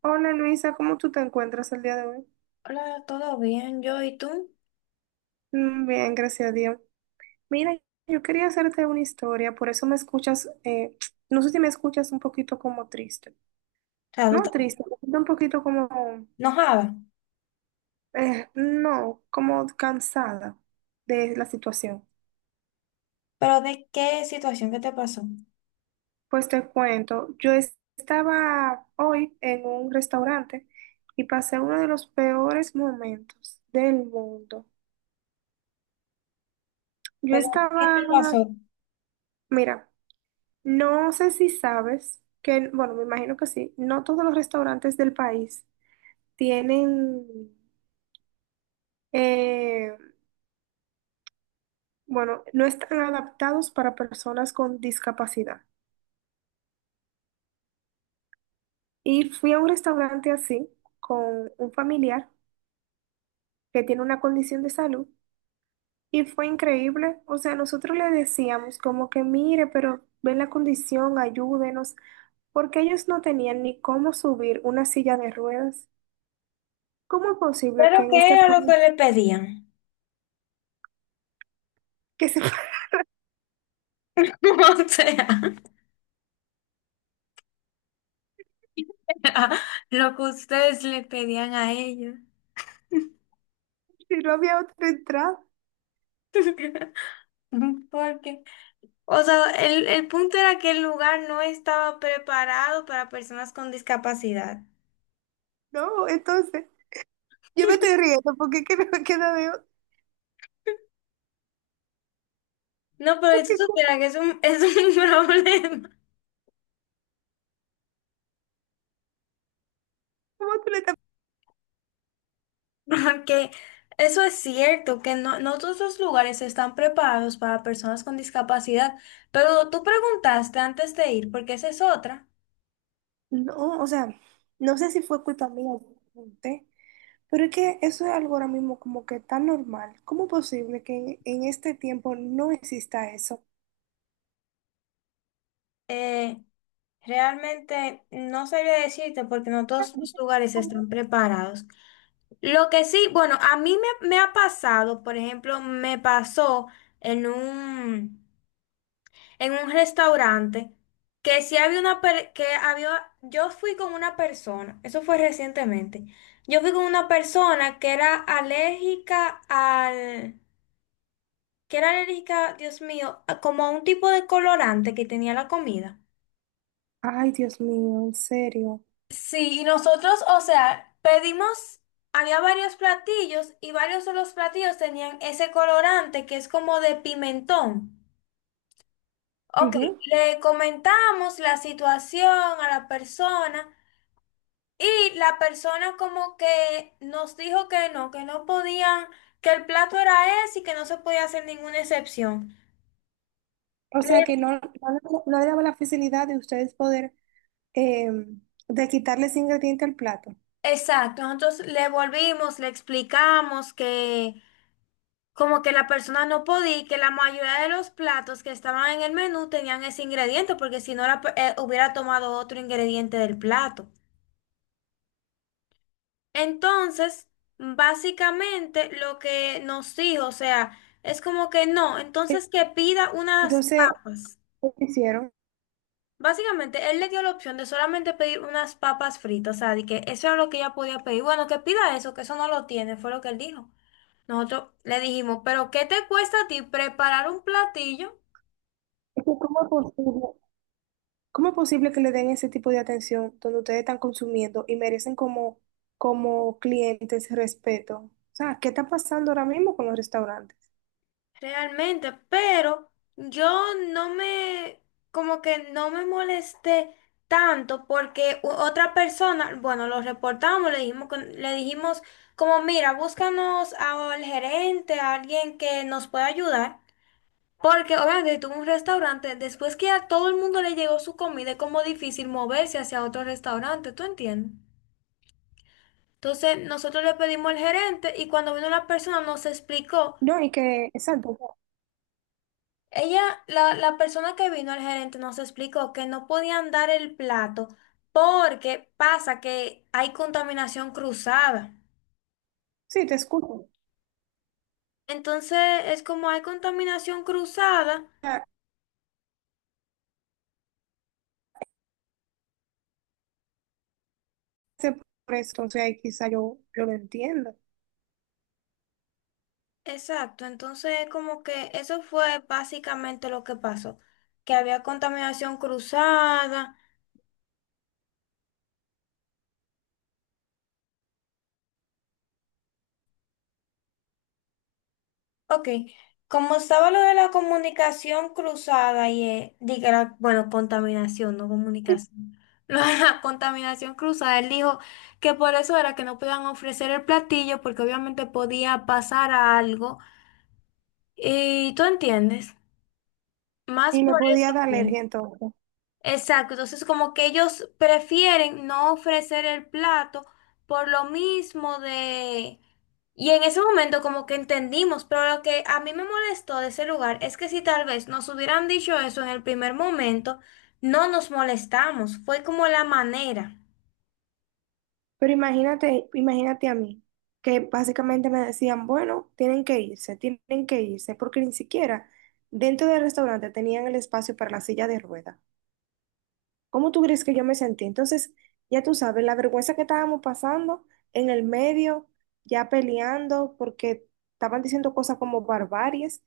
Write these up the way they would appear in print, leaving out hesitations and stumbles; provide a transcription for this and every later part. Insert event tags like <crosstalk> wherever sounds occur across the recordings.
Hola Luisa, ¿cómo tú te encuentras el día de hoy? Hola, ¿todo bien? Yo y tú. O Bien, gracias a Dios. Mira, yo quería hacerte una historia, por eso me escuchas, <tsk> no sé si me escuchas un poquito como triste. sea, tú te No triste, un poquito como, enojada. No, como cansada de la situación. ¿Pero de qué situación? ¿Qué te pasó? Pues te cuento, yo estaba hoy en un restaurante y pasé uno de los peores momentos del mundo. Yo ¿Pero qué estaba, te pasó? mira. No sé si sabes que, bueno, me imagino que sí, no todos los restaurantes del país tienen, eh, bueno, no están adaptados para personas con discapacidad. Y fui a un restaurante así con un familiar que tiene una condición de salud y fue increíble. O sea, nosotros le decíamos como que mire, pero ven la condición, ayúdenos, porque ellos no tenían ni cómo subir una silla de ruedas. ¿Cómo es posible que ¿Pero en qué este era lo país que le pedían? que se <laughs> O sea, <laughs> lo que ustedes le pedían a ellos. Si no había otra entrada, <laughs> Porque, o sea, el punto era que el lugar no estaba preparado para personas con discapacidad. no, entonces, yo me <laughs> estoy riendo porque <laughs> es que no me queda de otra, No, pero si porque tú ¿cómo, supieras que es un <laughs> problema. cómo tú le estás... <laughs> Ajá, que eso es cierto, que no, no todos los lugares están preparados para personas con discapacidad, pero tú preguntaste antes de ir, porque esa es otra. No, o sea, no sé si fue culpa mía, ¿eh? Pero es que eso es algo ahora mismo como que tan normal. ¿Cómo es posible que en este tiempo no exista eso? Eh, Realmente no sabría decirte porque no todos los lugares ¿Cómo? están preparados. Lo que sí, bueno, a mí me ha pasado, por ejemplo, me pasó en un... en un restaurante que sí había una per- que había yo fui con una persona, eso fue recientemente. Yo fui con una persona que era alérgica al que era alérgica, Dios mío, a- como a un tipo de colorante que tenía la comida. Ay, Dios mío, en serio. Sí, y nosotros, o sea, pedimos. Había varios platillos y varios de los platillos tenían ese colorante que es como de pimentón. Ok, Ujú. le comentamos la situación a la persona. Y la persona como que nos dijo que no podían, que el plato era ese y que no se podía hacer ninguna excepción. O sea que Le- no, no, le no le daba la facilidad de ustedes poder eh, de quitarles ingrediente al plato. exacto, nosotros le volvimos, le explicamos que como que la persona no podía y que la mayoría de los platos que estaban en el menú tenían ese ingrediente, porque si no la pe- hubiera tomado otro ingrediente del plato. Entonces, básicamente lo que nos dijo, o sea, es como que no, entonces que pida unas Entonces, papas. ¿qué hicieron? Básicamente, él le dio la opción de solamente pedir unas papas fritas, o sea, de que eso era lo que ella podía pedir. Bueno, que pida eso, que eso no lo tiene, fue lo que él dijo. Nosotros le dijimos, pero ¿qué te cuesta a ti preparar un platillo? Es que ¿cómo es posible, cómo es posible que le den ese tipo de atención donde ustedes están consumiendo y merecen como, como clientes respeto? O sea, ¿qué está pasando ahora mismo con los restaurantes? Realmente, pero yo no me, como que no me molesté tanto porque u- otra persona, bueno, lo reportamos, le dijimos, con- le dijimos como, mira, búscanos al gerente, a alguien que nos pueda ayudar. Porque obviamente si tuvo un restaurante, después que a todo el mundo le llegó su comida, es como difícil moverse hacia otro restaurante, ¿tú entiendes? Entonces nosotros le pedimos al gerente y cuando vino la persona nos explicó, No, y que, exacto, ella, la persona que vino al gerente nos explicó que no podían dar el plato porque pasa que hay contaminación cruzada. sí, te escucho. O Entonces es como hay contaminación cruzada. sea, ese por eso, entonces ahí quizá yo, yo lo entiendo. Exacto, entonces como que eso fue básicamente lo que pasó, que había contaminación cruzada. Ok, como estaba lo de la comunicación cruzada y, diga, la- bueno, contaminación, no comunicación. <laughs> Lo de la contaminación cruzada, él dijo que por eso era que no podían ofrecer el platillo porque obviamente podía pasar algo. Y tú entiendes, más Y le por podía eso dar fue. alergia entonces. Exacto, entonces como que ellos prefieren no ofrecer el plato por lo mismo de... Y en ese momento como que entendimos, pero lo que a mí me molestó de ese lugar es que si tal vez nos hubieran dicho eso en el primer momento, no nos molestamos, fue como la manera. Pero imagínate, imagínate a mí, que básicamente me decían, bueno, tienen que irse, porque ni siquiera dentro del restaurante tenían el espacio para la silla de ruedas. ¿Cómo tú crees que yo me sentí? Entonces, ya tú sabes, la vergüenza que estábamos pasando en el medio, ya peleando porque estaban diciendo cosas como barbarias,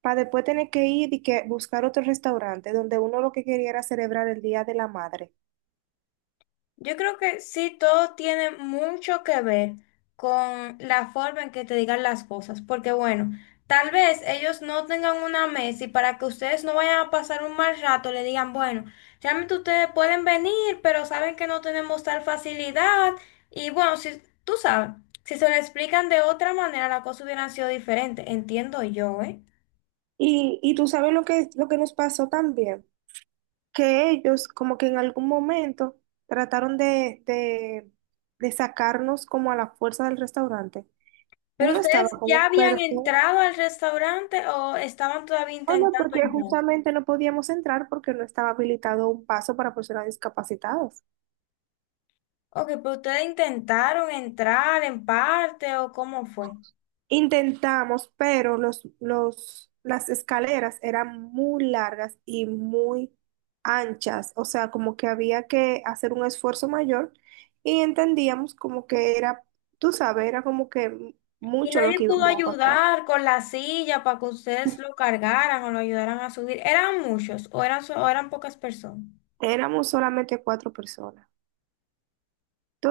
para después tener que ir y que buscar otro restaurante donde uno lo que quería era celebrar el Día de la Madre. Yo creo que sí, todo tiene mucho que ver con la forma en que te digan las cosas, porque bueno, tal vez ellos no tengan una mesa y para que ustedes no vayan a pasar un mal rato, le digan, bueno, realmente ustedes pueden venir, pero saben que no tenemos tal facilidad y bueno, si tú sabes, si se lo explican de otra manera, la cosa hubiera sido diferente, entiendo yo, ¿eh? Y tú sabes lo que nos pasó también, que ellos como que en algún momento trataron de sacarnos como a la fuerza del restaurante. Pero Uno estaba ustedes ya como, habían pero... entrado al restaurante o estaban todavía Oh, no, intentando porque entrar. justamente no podíamos entrar porque no estaba habilitado un paso para personas discapacitadas. Ok, pero ustedes intentaron entrar en parte o cómo fue. Intentamos, pero las escaleras eran muy largas y muy anchas, o sea, como que había que hacer un esfuerzo mayor y entendíamos como que era, tú sabes, era como que Y mucho lo nadie que pudo íbamos a pasar. ayudar con la silla para que ustedes lo cargaran o lo ayudaran a subir. ¿Eran muchos o eran, so- o eran pocas personas? Éramos solamente cuatro personas.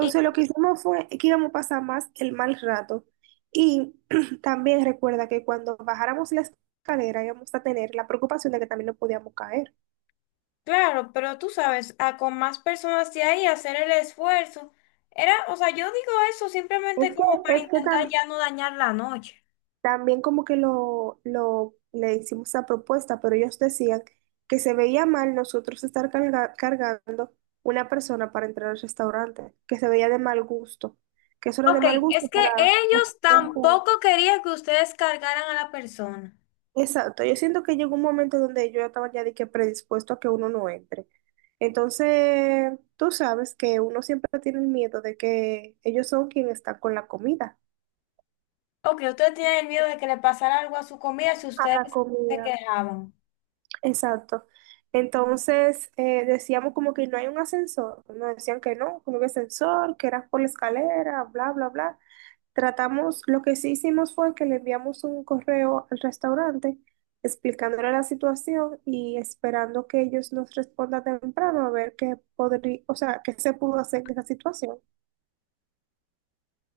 Y lo que hicimos fue que íbamos a pasar más el mal rato. Y <clears throat> también recuerda que cuando bajáramos la escalera íbamos a tener la preocupación de que también nos podíamos caer. claro, pero tú sabes, a con más personas de ahí hacer el esfuerzo. Era, o sea, yo digo eso Es simplemente como que, para es que intentar tam- ya no dañar la noche. también como que le hicimos esa propuesta, pero ellos decían que se veía mal nosotros estar cargando una persona para entrar al restaurante, que se veía de mal gusto, que eso era de Ok, mal es gusto que para... ellos tampoco querían que ustedes cargaran a la persona. Exacto, yo siento que llegó un momento donde yo estaba ya de que predispuesto a que uno no entre. Entonces, tú sabes que uno siempre tiene el miedo de que ellos son quienes están con la comida. Ok, ustedes tienen miedo de que le pasara algo a su comida si A ustedes la se comida. quejaban. Exacto. Entonces, decíamos como que no hay un ascensor. Nos decían que no había ascensor, que era por la escalera, bla, bla, bla. Tratamos, lo que sí hicimos fue que le enviamos un correo al restaurante explicándole la situación y esperando que ellos nos respondan temprano a ver qué podría, o sea, qué se pudo hacer en esa situación.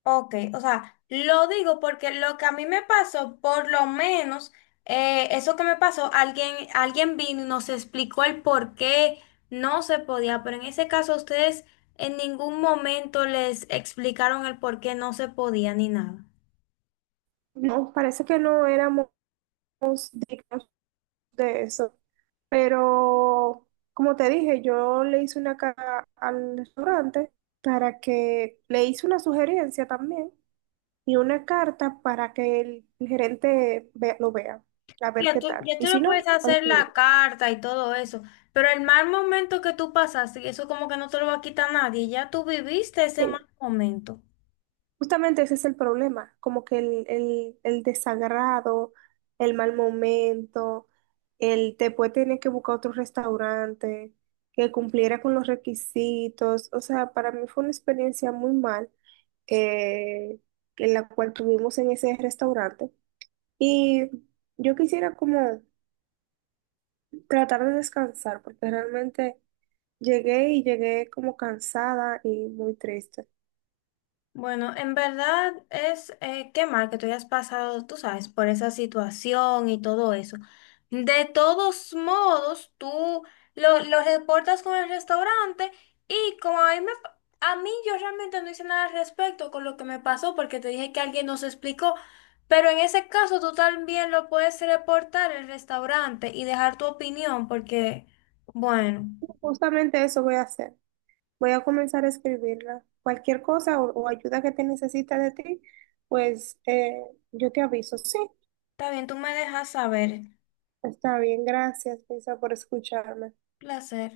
Ok, o sea, lo digo porque lo que a mí me pasó, por lo menos, eso que me pasó, alguien vino y nos explicó el por qué no se podía, pero en ese caso ustedes en ningún momento les explicaron el por qué no se podía ni nada. No, parece que no éramos dignos de eso, pero como te dije, yo le hice una cara al restaurante para que le hice una sugerencia también y una carta para que el gerente lo vea, a ver qué tal. Ya Y tú si le no, puedes al hacer juez. la carta y todo eso, pero el mal momento que tú pasaste, eso como que no te lo va a quitar nadie, ya tú viviste ese Eh, mal momento. Justamente ese es el problema, como que el desagrado, el mal momento, el después tener que buscar otro restaurante que cumpliera con los requisitos. O sea, para mí fue una experiencia muy mal eh, en la cual tuvimos en ese restaurante. Y yo quisiera como tratar de descansar, porque realmente llegué y llegué como cansada y muy triste. Bueno, en verdad es qué mal que tú hayas pasado, tú sabes, por esa situación y todo eso. De todos modos, tú lo reportas con el restaurante y como a mí, me pa- a mí yo realmente no hice nada al respecto con lo que me pasó porque te dije que alguien nos explicó, pero en ese caso tú también lo puedes reportar el restaurante y dejar tu opinión porque, bueno, Justamente eso voy a hacer. Voy a comenzar a escribirla. Cualquier cosa o ayuda que te necesite de ti, pues yo te aviso. Sí, está bien, tú me dejas saber. está bien. Gracias, Lisa, por escucharme. Placer.